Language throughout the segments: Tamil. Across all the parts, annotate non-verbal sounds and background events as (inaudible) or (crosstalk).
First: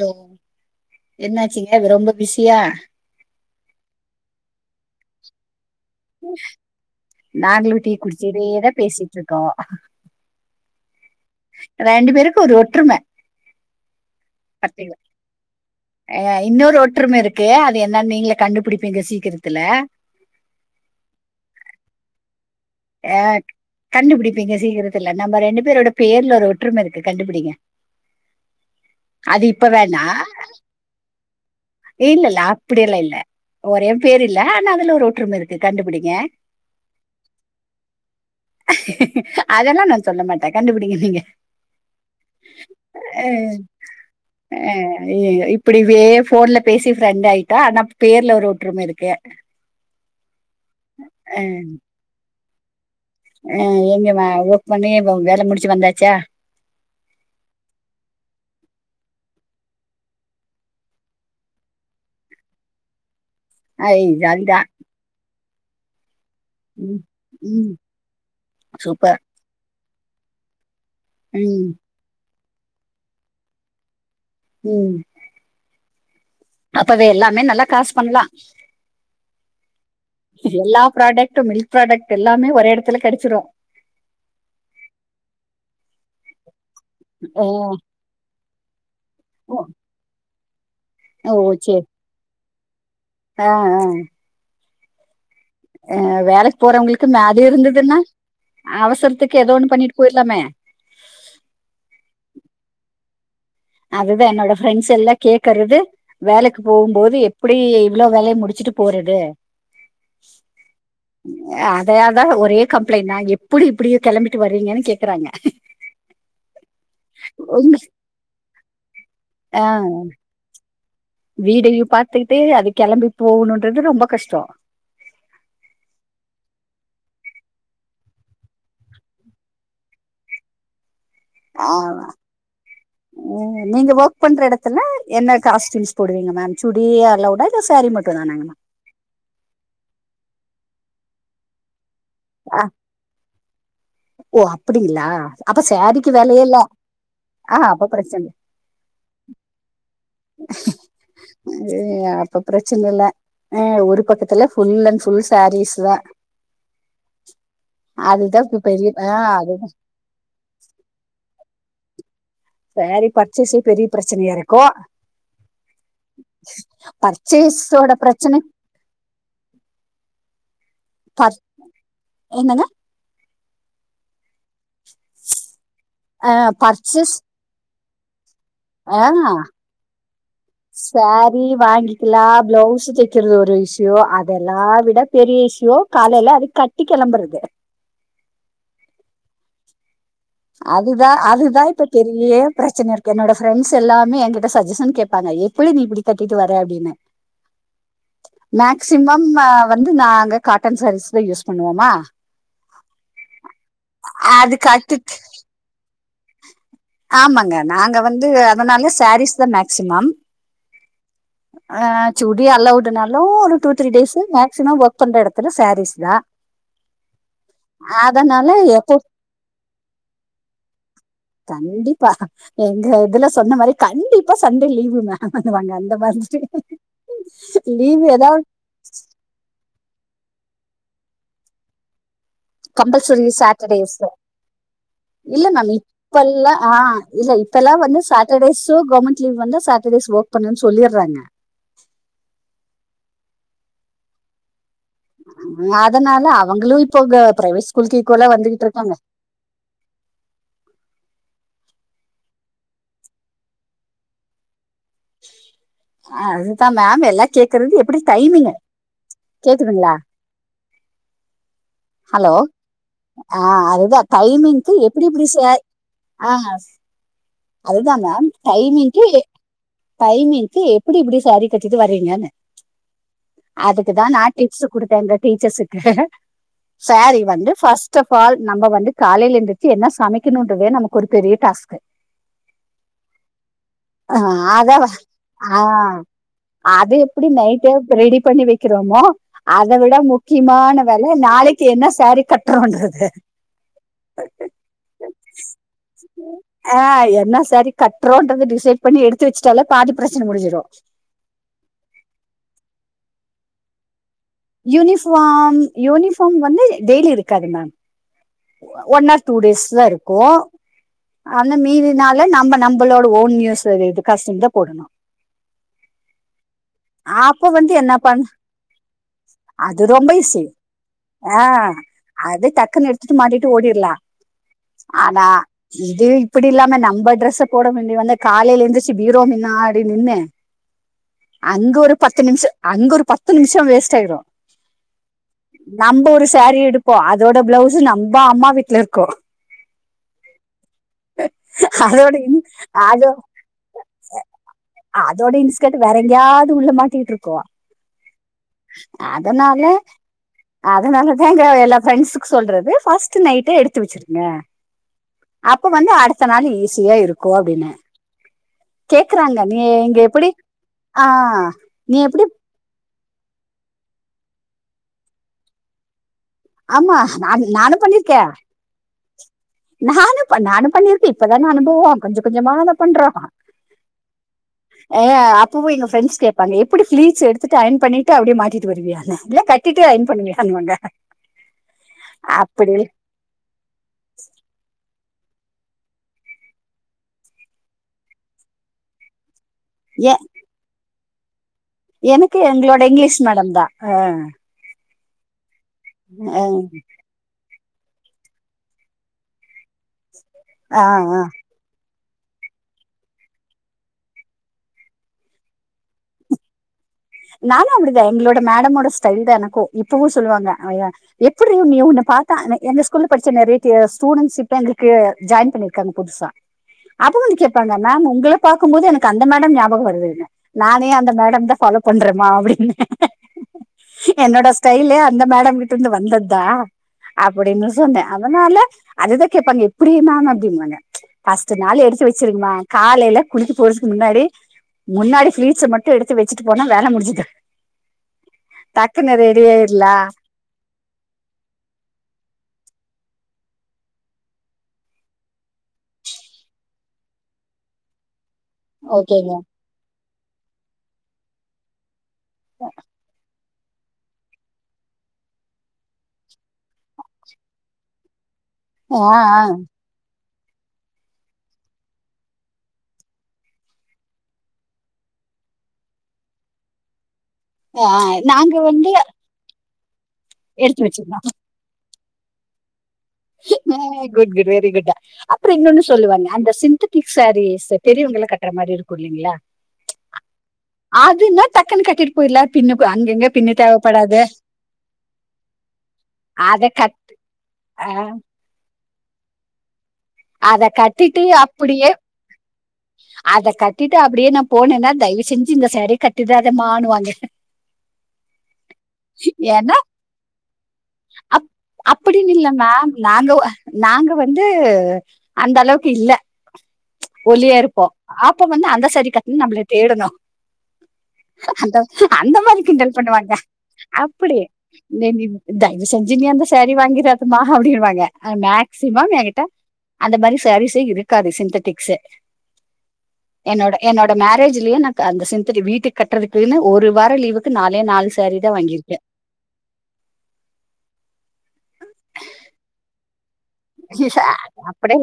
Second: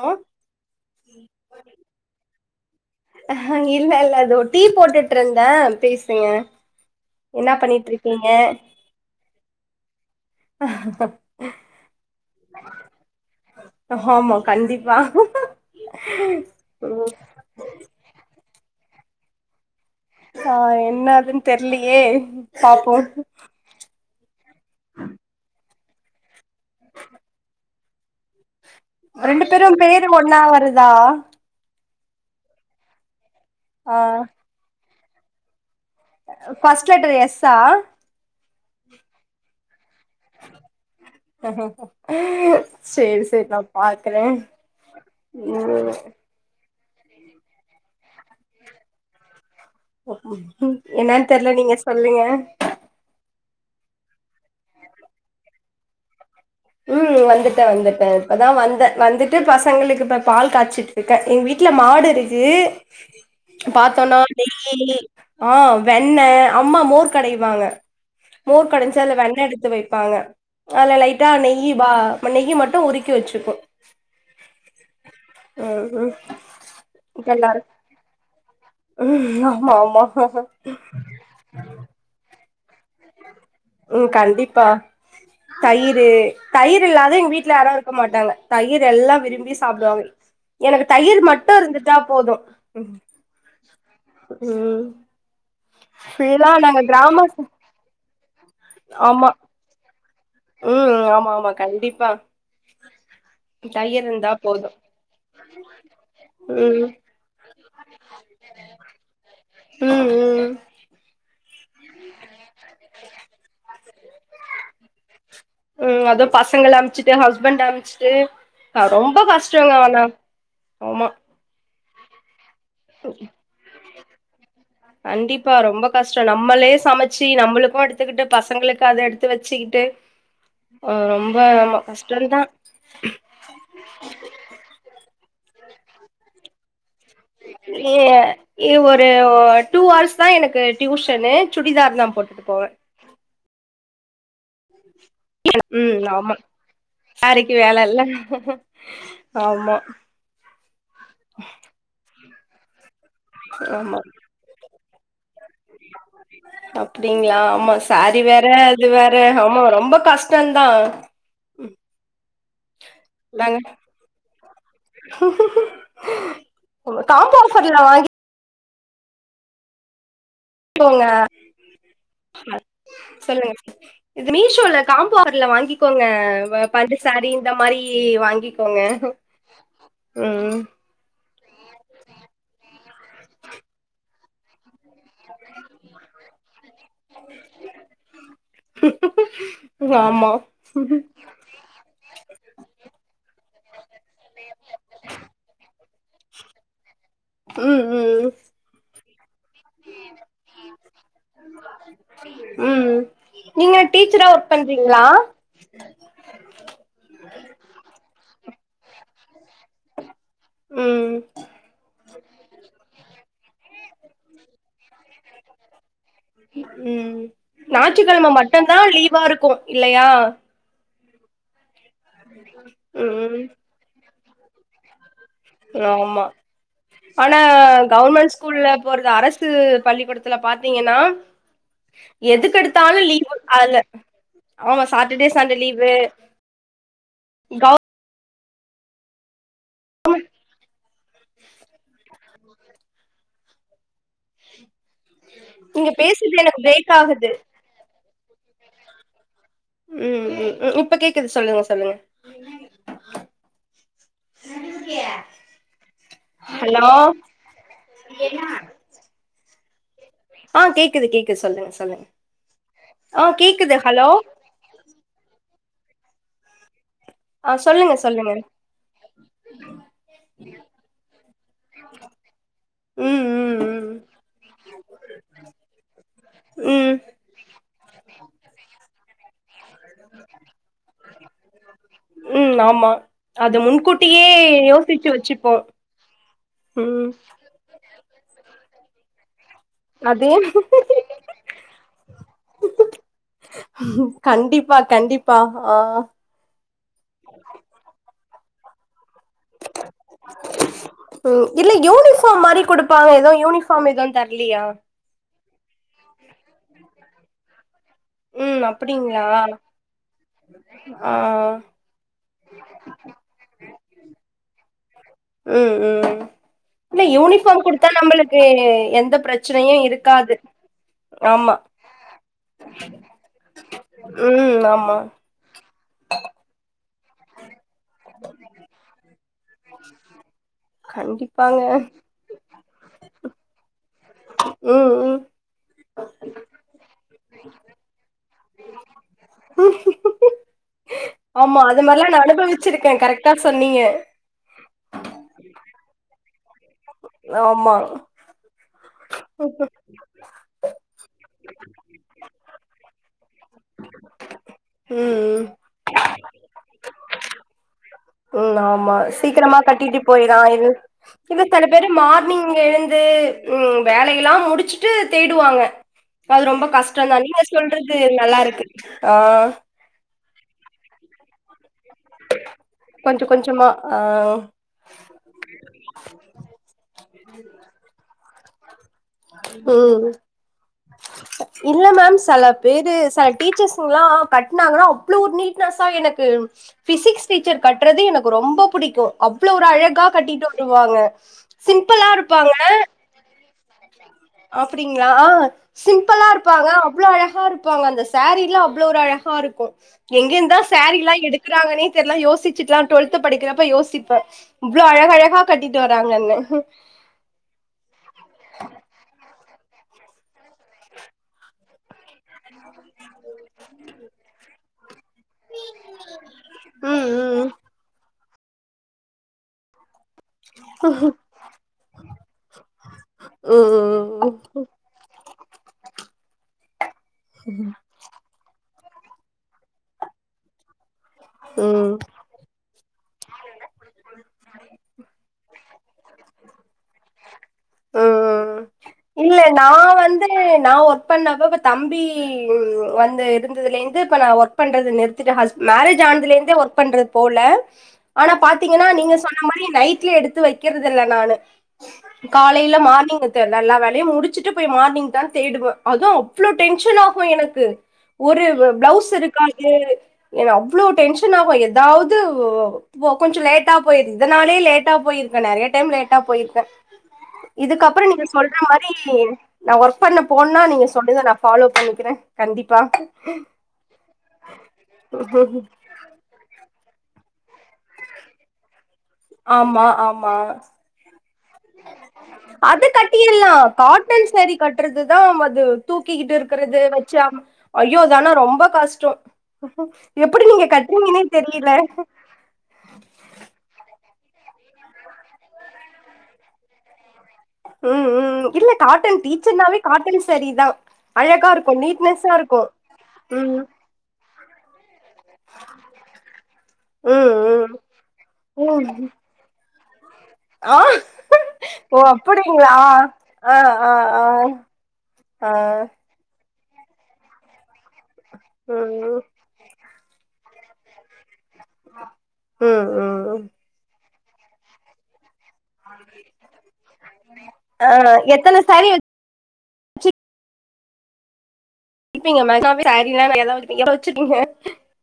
தோ ஹலோ என்னாச்சிங்க வ ரொம்ப பிசியா அ இல்லல்ல அதோ டீ போட்டுட்ருந்த பேஸ் நாங்ளு டீ இருக்கீங்க குடிச்சிட்டே தா பேசிட்ருக்கோ ரெண்டு பேருக்கு ஒரு ஒற்றும ஆமா கண்டிப்பா அயா இன்னொரு ஒற்றும இருக்கு அது என்னன் நீங்களே கண்டுபிடிப்பீங்க சீக்கிரத்துல ஆ என்னாதுன் தெர்லையே பாப்பு அ கண்டுபிடிப்பீங்க சீக்கிரத்துல நம்ம ரெண்டு பேரோட பேர்ல ஒரு ஒற்றும இருக்கு கண்டுபிடிங்க ரெண்டு அது பேரு இப்ப வேணா பேரு ஒன்னா வருதா இல்ல இல்ல அப்டி எல்லா இல்ல ஓரே ஆ பேரு இல்ல ஆனா அதுல ஒரு ஒற்றும இருக்கு கண்டுபிடிங்க ஃபஸ்ட் லெட்டர் எஸ்ஸா அதெல்லா நா சொல்ல மாட்ட கண்டுபிடிங்க நீங்க அ பாக்குற அ ஐயயோ இப்டிவே ஃபோன்ல பேசி ஃப்ரெண்ட் ஆய்ட்டா ஆனா பேர்ல ஒரு ஒற்றும இருக்கு ம் என்னன் தெர்ல நீங்க சொல்லுங்க அ எங்கம ஒர்க் பண்ணி வ வேல முடிச்சு வந்தாச்சா ம் வந்துட்ட வந்துட்ட இப்பதா வந்த வந்துட்டு பசங்களுக்கு இப்ப பால் காச்சிட்டு க்க எங் வீட்ல மாடு இருக்கு ஐ பாத்தோனா ஜாலிதா நெய்யி ஆ வெண்ண அம்மா ம் மோர் கடைவாங்க ம் மோர் கடஞ்சி அது சூப்பர் வெண்ண எடுத்து வைப்பாங்க அதுல லைட் டா ம் நெய்யி பா மா நெய்யி மட்டு உருக்கி வச்சிக்கு ம் ம் ம் அப்பவே இப்ப எல்லாமே எல்லாரு நல்லா காசு பண்ணலா ம் ஆமா ஆமா கடெட்டு மில் ப்ராடக்ட் எல்லாமே ஒரே எடத்துல கெடச்சிரு ம் கண்டிப்பா தயிரு தயிர் இல்லாத எங்க ஆ வீட்ல யாரு இருக்க மாட்டாங்க தயிர் எல்லா விரும்பி ஓ சாப்டுவாங்க எனக்கு தயிர் மட்டு இருந்துட்டா போது அ அ ம் அ ஃபுல்லா வேலைக்கு நாங்க போறவங்களுக்கு கிராம மேது இருந்ததுன்னா ஆமா அவசரத்துக்கு எதோ ஒண்ணு பண்ணிட்டு போயிர்லாமே ம் ஆமா ஆமா கண்டிப்பா தையர் அதுதா இருந்தா என்னோட போது ஃப்ரெண்ட்ஸ் எல்லா கேக்கறது வேலைக்கு ம் போம்போது எப்புடி இவ்ளோ வேலய முடிச்சுட்டு போறது ம் ம் அதயா தா ஒரே கம்ப்ளைண்ட்னா எப்புடி இப்டி கெளம்பிட்டு வர்றீங்கன்னு கேக் ம் அதா பசங்கல அம்ச்சுட்டு ஹஸ்பண்ட உங்க அம்ச்சுட்டு கா ரொம்ப கஷ் கஷ்டங்கோ ஆனா ஆமா வீடையு பாத்துக்கிட்டு அது கெளம்பி போகனுன்றது ரொம்ப கஷ்டோ கண்டிப்பா ரொம்ப கஷ்டோ நம்மளே சமச்சு நம்மளுக்கு எடுத்துக்குட்டு பசங்களுக்கு அத எடுத் த்து வச்சுக்கிட்டு அ ரொம் ஆமா நீங்க ஓஃக் பண்ற எடத்துல என்ன காஸ்டிம்ஸ் போடுவீங்க மேம் சுடி அளொவ்டா இல் ஏ எ ஒரு வ டூ ஹர்ஸ் தா எனக்கு டியூஷனு சுடிதார் தா போட் த்து போவ ஆ ஓ அப்டிங்ளா ம் ஆமா சேரிக்கு ஆ வேல அப்ப இல்ல பிரச்சன ஆமா ஏ அப்ப ப்ரச்சுன இல்ல அ ஆமா ஒரு பக்கத்துல ஃபுல் அண்ட் சொல்ஸ் அப்டிங்களா ஆமா சாரி அதுதா வேற இப்ப பெரிய அது ஆ வேற ஆமா அதுதா ரொம்ப கஷ் ட்டந்தா சாரி நாங்க பர்ச்சேஸே பெரிய ப்ரச்சனையா இருக்கு காம்போ ஆஃபர்ல பர்ச்சேஸ்சோட ப்ரச்சனை போங்க பர் என்னங்க சொல்லுங்க ஸ் இது மீஷோல காம்போர்ல வாங்கிக்கோங்க ஆ வ பட்டு சாரி இந்த மாரி வாங்கிக் அ ஆ சாரி வாங்கிக்கலா ஃப்ளவுஸு தைக்கிறது ஒரு இஷ்யூ அதெல்லா விட பெரிய இஷ்யூ காலையில அது கட்டி கெளம்புறது வாம்மா அதுதா அதுதா இப்ப பெரிய ப்ரச்சனையாருக் என்னோட ஃரெண்ட்ஸ் எல்லாமே எங்கிட்ட சஜஷன் கேப்பாங்க எப்புடி நீ இப்புடி கட்டிட்டு வர அப்டின்னு ம் ம் ம் மேக்சிமம் நா வந்து நாங்க காட்டன் சாரீஸ் தா யூஸ் பண்ணுவோமா ம் நீங்க டீச்சரா ஒர்க் அது பண்றீங்ளா கட்டிட் ஆமாங்க நாங்க வந்து அதுனால சாரீஸ் தா மேக்சிமம் ம் ஆ சுடி அலவுட்டுனாலு ஒரு two three days maximum work பண்ற எடத்துல சேரீஸ் தா ம் ஞாயிற்றுக்கிழம அதனால மட்டுதா எப்போ லீவா இருக்கு இல்லையா கண்டிப்பா எங்க இதுல ம் சொன்ன மாரி கண்டிப்பா சண்டே லீவுங்க ஆமா ஆனா லீவ் கவர்மெண்ட் ஏதாவது ஸ்கூல்ல போறது அரசு த்து பள்ளிக்கூடத்தில்ல பாத்தீங்கன்னா எதுக்கு கம்பல் செரி சாட்டர்டேஸு ஆமா சாட்டர்டே இல்ல சண்டே மேம் லீவு இப்பல்லா ஆ ஆ இல்ல இப்பெல்லா கவ் வந்து சா சட்டர்டேஸு கவர்மெண்ட் லீவ் வந்தா சாட்டர்டேஸ் ஓஃக் பண்ணுன் சொல்லியற்றாங்க ம் அதனால அவங்களு பிரேக் இப்போ க ஆகுது ப்ரைவேட் ஸ்கூல்க்கு ஈக்வலா வந்துகிட்ருக்காங்க ம் உ ம் இப்ப கேக்குது சொல்லுங்க சொல்லுங்க அதுதா ஹலோ மேம் எல்லா கேக்குறது எப்பிடி டைமிங்க கேக்குதுங்லா ஆ கேக்குது கேக்குது சொல்லுங்க சொல்லுங்க ஹலோ ஆ கேக்குது அதுதா ஹலோ டைமிங் து எப்பிடி புதுசே ஆஸ் ஆ அதுதா சொல்லுங்க மேம் சொல்லுங்க டைமிங்க்கி டைமிங்க்கு எப்படி இப்படி சாரி கட்டிட்டு வறீங்கன்னு ம் ம் அதுக்குதா ம் நா டிப்ஸு குடுத்தேன்ற டீச்சஸுக்கு ம் சாரி வந்து ஃபஸ்ட் ஆஃப் ஆல் நம்ப வந்து காலைலேந்து ச்சி என்ன சமைக்கணுன்றதே நமக்கு ஒரு பெரிய டாஸ்க்கு உம் ஆமா அது முன்கூட் அ ஆதாவஹ் ஆ அது ம் எப்படி நைட்டே ரெடி பண்ணி வை க்கிறோமோ அத விட அது முக்கியமான வேல நாளைக்கு என்ன சேரீ கட்டுறோன்றது கண்டிப்பா கண்டிப்பா ஆ ஆ என்ன சாரி கட்றோன்றது டிசைட் பண்ணி எடுத்து வச்சுட்டாலே பாதி ப்ரச்சன முடிஞ்சிடு உ இல்ல யூனிஃபாம் மாரி குடுப்பாங்க எதோ யூனிஃபாம் எதுன் தர்லியா க்வாம் யூனிஃபாம் வந்து டெய்லி இருக்காது மேம் ம் ஒ ஒன் ஆர் அப்டிங்ளா டூ டேஸ் தா இருக்கு ஆ அந்ந மீதினாலே நாம நம்ப் ங்களோட ஓன் நியூஸ் இது இது கசின்தா போடணு ம் ம் இல்ல அப்ப யூனிஃபாம் வந்து குடுத்தா என்ன பண்ண நம்மளுக்கே எந்த ப்ரச்சனையு அது ரொம்ப இருக்காது ஈஸி ஆ ஆமா அது டக்குன் எட் ட்டு மாட்டிட்டு ஓடிர்லா ம் ஆமா ஆனா இது இப்படி இல்லாமே நம்ப ட்ரெஸ்ஸப் போடமேண்டி வந்நு காலைல எந்திச்சி பீரோ மின்னாடி நின்னு கண்டிப்பாங்க அங்க ஒரு பத் த்து நிம்ஷு அங் ஒரு பத் த்து நிம்ஷோ வேஸ்ட் ஆய்டு ம் ம் நம்ப் ஒரு சாரி எடுப்போ அதோட ப்ளவ்ஸ் அம்பா அம்மா வீட்ல இருக்கோ ஆமா அது மாரிலா அதோட நா அனுபவிச்சிருக்கே கரெக்டா சொன்னீய அ அதோட இன்ஸ்கட் வேற எங்கயாவது உள்ள மாட்டிட்ரு கோ ஆமா அதனால அதனால தாங்க எல்லா ஃப்ரெண்ஸ்க் சொல்றது ஃபஸ்ட்டு நைட்டே எடுத்து வச்சிருங்க ம் அப்ப வந்து அடுத்த நாள் ஈஸியா இருக்கு அப்டின்ன ம் ஆமா சீக்ரமா கட்டிட்டு எப்படி போய்ரா இரு ஆ இது தன பேரு நீ எப்படி மார்னிங் இங்க எழுந்து உம் வேலையெல்லா முடிச்சுட்டு தேடுவாங்க அது ரொம்ப ஆமா கஷ்டொன் தான் நீங்க நான் நானும் சொல்றது நல்லாருக்கு ஆ நானேப்பா நானு பண்ணிர்க்கு இப்பதான அனுபவோ கொஞ்ச கொஞ்சமாதா பண்றோ கொஞ்ச அ கொஞ்சமா ஆ ஏ அப்புவு எங்க ஃப்ரெண்ஸ் கேப்பாங்க எப்படி ஃப்ளீட்ஸ் எடுத்துட்டு அயன் பண்ணிட்டு அப்டியே மாட்டிட்டு வருவியான்னு இல்ல கட்டிட்டு உம் அயன் பண்ணுவியான்னுவாங்க அ இல்ல மேம் செல அப்படி பேரு செலக் டீச்சஸ்ஸுங்லா கட்னாங்கனாவ் வ்ளோ ஒரு நீட்னஸ்ஸா எனக்கு ஃபிசிக்ஸ் டீச்சர் கட்றது எனக்கு ரொம்ப புடிக்கு அவ்ளோ ஒரு அழகா ஏ கட்டிட்டு வருவாங்க சிம்பிளா எனக்கு இருப்பாங்க எங்ளோட இங்லீஷ் மேடம் தா ஆ அப்டிங்ளா ஆ சிம்பளா ஆ, இருப்பாங்க அவ்ளோ அழகாரு ப்பாங்க அந்த சரீல்லா அவ்ளோ ஒரு அழகா இருக்கு எங்கிந்தா ஆ, சரில்லா ஆ. எடுக் க்ருகாங்கன்னே தெர்ல யோசிச்சுட்லா டொல்த்து படிக்கிறப்ப யோசிப்ப இவ்ளோ அழகழகா கட்டிட்டு வராங்கன்னு நானு அப்டிதா எங்களோட மடமோட ஸ்டைல் தா எனக்கு இப்பவு சொல்லுவாங்க ஆ ய எப்பிட்ரி உன்னிய உன்ன பாத்தா எந்த பொண்ணு படிச்ச மாரி டி ஸ்டூடெண்ட்ஸ் ஷிப்ட்ட எங்களுக்கு ஜாயீன் பண்ணிருக்காங்க புதுசா ம் அது ஒன்னு கேப்பாங்க மம் உங்கள பாக்கும்போது எனக்கு அந்த மேடம் ஞாபகோ வருதுனு நானே அந்த மேடம் தா ஃபாலோப் பண்றமா அப்டின்னு ம் ம் என்னோட ஸ்டைலே அந்த மேடம் கிட்ட இருந்து வந்தத்தா அப்படின்னு சொன்ன அதனால அதுதா கேப்பாங்க எப்படி மேம் அப்டின்ம்பாங்க ஃபஸ்ட்டு ம் நாளு ம் எடுத்து வச்சிருங்குமா காலைல குளிக்க போறதுக்கு முன்னாடி முன்னாடி பீளீட்ச்ச மட் ட்டு எடுத்து வச்சிட்டு போனா வேல முடிஞ்சது ம் டக்குன்னு இல்ல நா ரெடியாயிட்ல வந்து நா ஒர்க் பண்ணப்ப இப்ப தம்பி வந்து இருந்ததுலேந்து இப்ப நா ஒர்க் பண்றது நிறுத்திட ஹஸ் மரேஜ் ஆனதிலந்தே ஒர்க் பண்றது போல ஆனா பாத் தீங்கனா நீங்க ஓகேங்க சொன்ன மாரி நைட்ல எடுத்து வைக்கிறது இல்ல நானு காலைல மார்னிங் த நா எல்லா வேலையு முடிச்சுட்டு போய் மார்னிங் தா தேடுவ அது அவ்ளோ டென்ஷன் ஆகு எனக்கு ஒரு ப்ளவுஸ் இருக்காது அவ்ளோ டென்ஷன் ஆகு ஏதாவது போ கொஞ்சோ லேட்டா போயிரு இதனாலே லேட்டா போயிருக்க நெறைய டைம் லேட்டா போயிருக்க இதுக்கப்றோ நீங்க நாங்க சொல்ற வந்து மாரி நா ஒர்க் பண்ண போன்னா எடுத்து நீங்க சொல்லிதா வச்சிருந்தோம் நா ஃபாலோ பண்ணிக்கிற கண்டிப்பா ஆ குட் குட் வெரி குட்டா அப்றோ இன்னொன்னு சொல்லுவாங்க அந்த சிந்தட்டிக் சாரீஸ் பெரியவங்களா கட்ற மாரி இருக் ஆமா ஆமா அதுன்னா டக்குன்னு கட்டிட்டு போயிடலாம் பின்னுக்கு அது அங்கங்க பின்னு கட்டிர்லா தேவைப்படாது காட்டன் சரீ கட்டுறதா அது தூக்கி கிட்டு அத இருக்கிறது கட் வச்சா அ, ஐயோ அது ஆனா ரொம்ப கஷ்டோ எப்படி அத நீங்க கட்டிட்டு கட்றீங்கன்னே தெரியல அப்படியே அத கட்டிட்டு அப்டியே நா போனன்னா தயவு செஞ்சு இந்த சரீய கட்டிடாதமானுவாங்க ம் ம் இல்ல காட்டன் ஏன்னா டீச்சர்னாவே காட்டன் சரீதா அப் அப்படின்னு இல்ல மம் நாங்க ம் நாங்க வந்து அந்த அளவுக்கு இல்ல ஒல்லியா ம் இருப்போ அப்போ வந்து ம் அந்த ம் சரீ கட்டனு நம்பள தேடணு ஆ அந்தோ ஓ அந்த மாரி அப்படிங்களா கிண்டல் பண்ணுவாங்க ஆ ஆ ஆ அப்படி ஆ (unintelligible) ஆ. தயவு செஞ் இனி அந்த சரீ வாங்கிராதமா அப்டின்னுவாங்க மக்சிமம் ம் எகிட்ட அந்த மாரி சரீசே இருக்காது சிந்தட்டிக்சு ம் ம் என்னோட என்னோட மரேஜ்லயே நா க அந்த சிந்தடிக் வீ து கட்றக்குன்னு ஒரு வாரோ லீவுக்கு நாலே ஆ நாலு சரீதா எத்தன சாரீ வாங்கிருக்க இப்ப மேனாவே சரீ தா ஏதாவது ய அப்படி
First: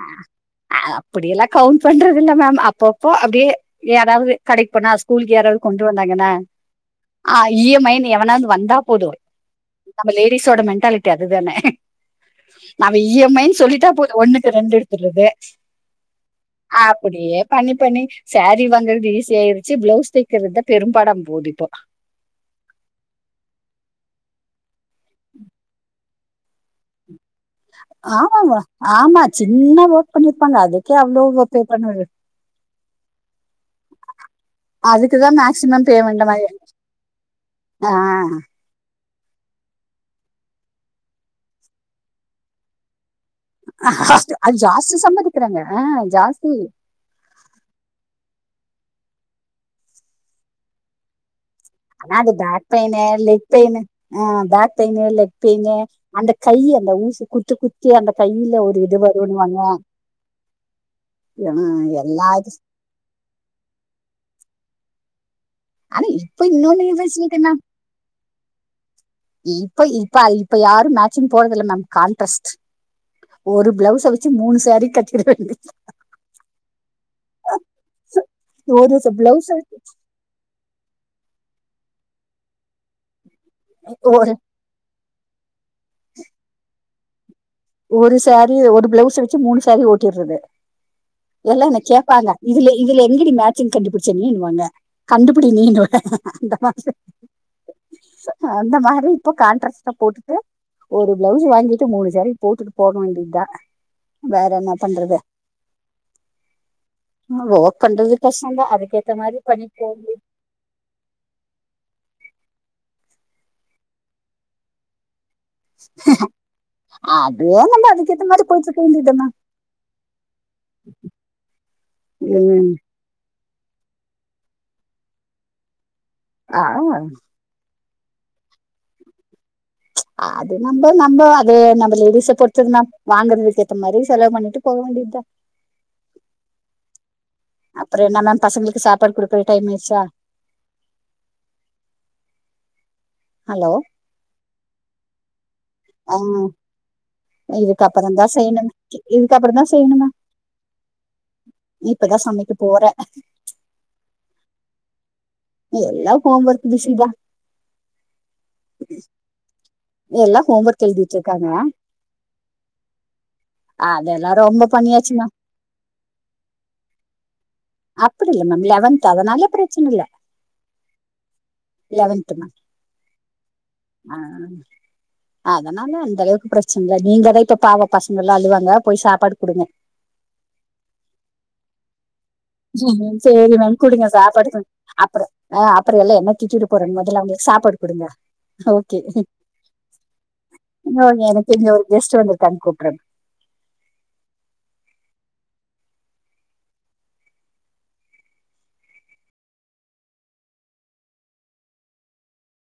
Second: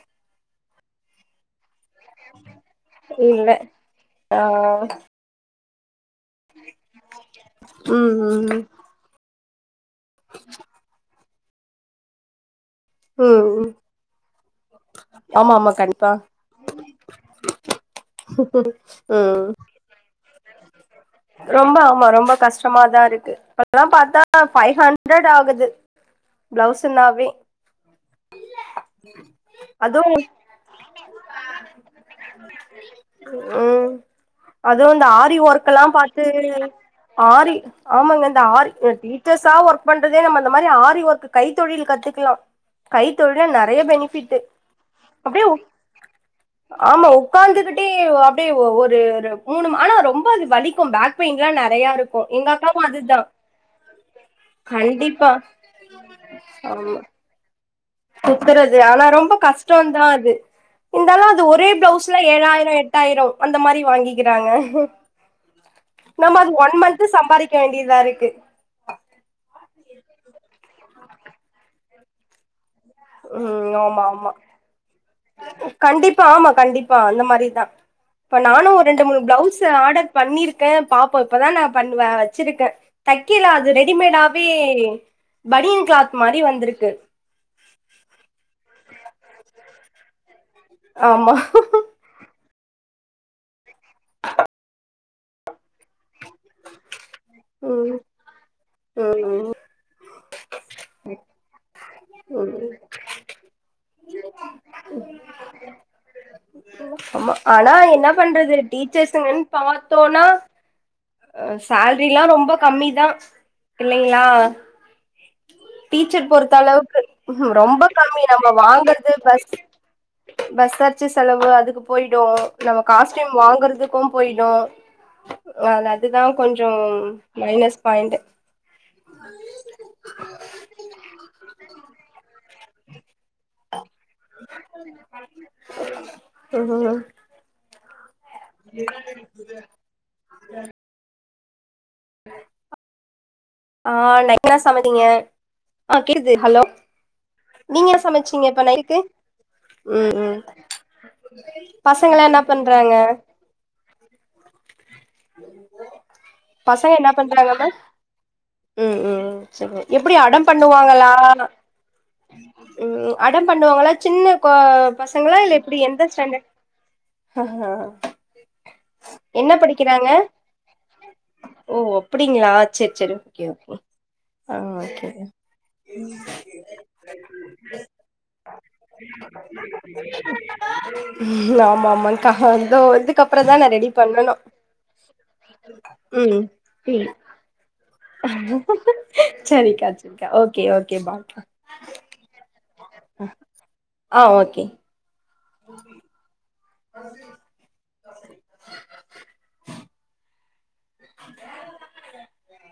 அ அ அப்படியெல்லா கவ்ண்ட் பண்றதுல்ல மம் அப்பப்போ இல்ல அப்டியே ஏதாவது ஆ கடைக்கு போனா ஸ்கூலுக்கு யாராவது கொண்டு வந்தாங்கன்னா ஆ இயமைனு ம் எவனாது ம் வந்தா போது நம்ம லேடிஸோட மெண்டாலிட்டி அதுதான நம்ம இ யம் ஐ ம் னு ம் சொல்லிட்டா போது ஒண்ணுக்கு ரெண்டு எடுத்துரது ஆமா ஆமா கண்டிப்பா அப்படியே பண்ணி பண்ணி சரீ வாங்கறது ஈஸியா ம் ஆயிரு ச ப்ளௌஸ் தைக்கிறதா பெரும்படாம் ரொம்ப ஆமா ரொம்ப கஷ்டமாதாருக் கு பல்லா பாத்தா ஃபை ஹண்ட்ரட் ஆகுது ப்ளவுஸுன்னாவே ஆமாமா ஆமா சின்ன வக் அதுவு பண்ணிர்ப்பாங்க அதுக்கே அவ்ளோ ஒ பே பண்ணுறு உம் அதுவு இந்த ஆரி அதுக்குதான் மேக்சிமம் ஒர்க்கல்லாம் பார் பேமெண்ட் தெ மாதிரி ஆரி ஆ, ஆமாங்க இந்த ஆரி எடி தெ ஸா ஒர்க் பண்றதே நம்ம அந்த மாரி ஆரி ஒர்க்கு கை தொழில் கத்துக்கலா கைத்தொழில் நிறையா பெனிஃபிட்டு் அது ஜாஸ்தி அப்டேஉவ் சம்பாதிக்கிறாங்க ஆ, ஜாஸ்தி ஆமா உக்காந்துகிட்டே யுவ் அப்டேஊ ஒருரு மூணும் ஆனா ரொம்ப அது வலிக்கும் பேக் பெயின்லா நெறையா ஆனா இருக்கு அது எங்க பேக் அக்காவு பெய்ன்னு அதுதா லெக்பெய்ன்னு ஆ பேக் பெய்ன்னு கண்டிப்பா லெக் பெயன்னே அந்த கைய அந்த ஊசி குத்து கு குத்துறது ஆனா ரொம்ப கஷ்டோன்தா அது இந்தாலு அது ஒரே ப்ளவுஸ்ல எல்லா இது ஏழாயிர எட்டாய்ரோ அந்த மாரி வாங்கிக்கிறாங்க ஆனா நம்ம இப்ப அது ஒன் இன்னொன்னு மன்த்து ஃபெசிலிட்டி சம்பாரிக்க வேண்டியதா இருக்கு ஈ இப்ப இப்பா இப்ப யாரும் மேட்சிங் போறதில்ல மேம் கான்ட்ரஸ்ட் உம் ஆமாமா கட்டிட வேண்டியது கண்டிப்பா ஆமா கண்டிப்பா அந்த மாரிதா இப்ப நானு ஒரு ரெண்டு மூணு பிளவுஸ் ப்ளவுஸ்ஸ ஆடர் பண்ணிருக்கே பாப்போ இப்பதா நா பண்ணுவ வச்சிருக்கே தக்கிலா அது ஒரு ரெடிமேடாவே பனியன் க்ளாத் மாரி வந்துருக்கு ஒரு சாரீ ஒரு ப்ளவுஸ் வச்சு மூணு சாரீ ஓட்டிடுறது ஆமா எல்லா என்ன கேப்பாங்க இதுல இதுல எங்கிடி மேச்சிங் கண்டுபுடிச்ச நீண்வாங்க கண்டுபிடி நீன்ருவே அந்த மாதி ம் அ அந்த மாரி ம் இப்ப கான்ட்ரஸ்ட்டா போட்டுட்டு ஒரு ப்ளவுஸ் வாங்கிட்டு மூணு ஜரி போட்டுட்டு போக வேண்டிய்தா வேற என்ன பண்றது ஆமா ஆனா ஒர்க் என்னா பண்றது கஷ்டம் தான் அதுக்கேத்த மாதிரி டீச்சஸ்ஸுங்குன் பண்ணிட்டு போகணும். பாத்தோனா சால்ரில்லா ரொம்ப கம்மிதா இல்லைங்களா டீச்சர் பொறுத்த அளவுக்கு அதே ரொம்ப நம்ம கம்மி அதுக்கேத்த மாதிரி நம்ம போயிட்டு இருக்க வாங்குற்து வேண்டியதுதான் பஸ் பஸ்சார்ச்சு செலவு அதுக்கு போய்டு உம் நம்ம காஸ் ச்சும் வாங்குற்துக்கும் போய்டு அன் அதுதா ஆ, கொஞ்சொம் மைனஸ் பாய்ண்ட்டு ஆ அது நம்ப நம்ப அதே நம்ப லேடிஸ் செபோட் திர்னா வாங்குற்துக்கேத்தமாறி செலவு பண்ணிட்டு போகவேண்டிதா அஅஆ அப்று என்னா மேம் பசங்களுக்கு சாப்பாடு குடுக்குற டைமெயிர்ச்சா ஆ ஹலோ ஆ நைனா சமதிங்க ஆ கேது ஹலோ இதுக்கு நீங் ஏ அப்புறம் தான் சமச்சீங்க இப்ப செய்யணும் நைக்கு இதுக்கு அப்புறம் தான் செய்யணும் உம் உம் இப்பதா பசங்கலா என்னா சமைக்க போறே பண்றாங்க எல்லா ஹோம் ஒர்க் பசங்க பிஸிதா என்ன பண்றாங்க மேம் ம் ம் சரி எப்டி எல்லா அடம் ஹோம் ஒர்க் எழுதிட்டு இருக்காங்க பண்ணுவாங்களானா உம் அடம் பண்ணுவாங்களா அதெல்லா சின்ன கொ ரொம்ப பண்ணியாச்சு மேம் பசங்களா இல்லெப் ப்டி எந்த ஸ்டாண்ட்டட் ஹஹா அப்படி இல்ல மேம் லவன்த்து அதனால ப்ரெச் கிறாங்க ஓ லெவன்த் அப்டீங்ளா மேம் சேரி சேரி ஓகே ஓகே ஆ ஓகேங்க அதனால அந்த அளவுக்கு பிரச்சன இல்ல நீங்கதா இப்ப பாவோ பசங்கெல்லா அழுவாங்க போய் சாப்பாடு குடுங்க ம் ஆமாமாங் சேரி மேம் குடுங்க சாப்பாடு அப்றோ அ அப்றோ எல்லா என்ன ம் திட்டிடற போறாங் ம் மொதல்ல அவுங்களுக்கு சாப்பாடு குடுங்க ஓகே சரிக்கா ஓகே ஓகே இன்று பாய்க்கா எனக்கு இங்க ஒரு கெஸ்ட் வந்திருக்காங்க கூப்பறங் ஆ ஓகேங் ஓகே அசின் (inaudible)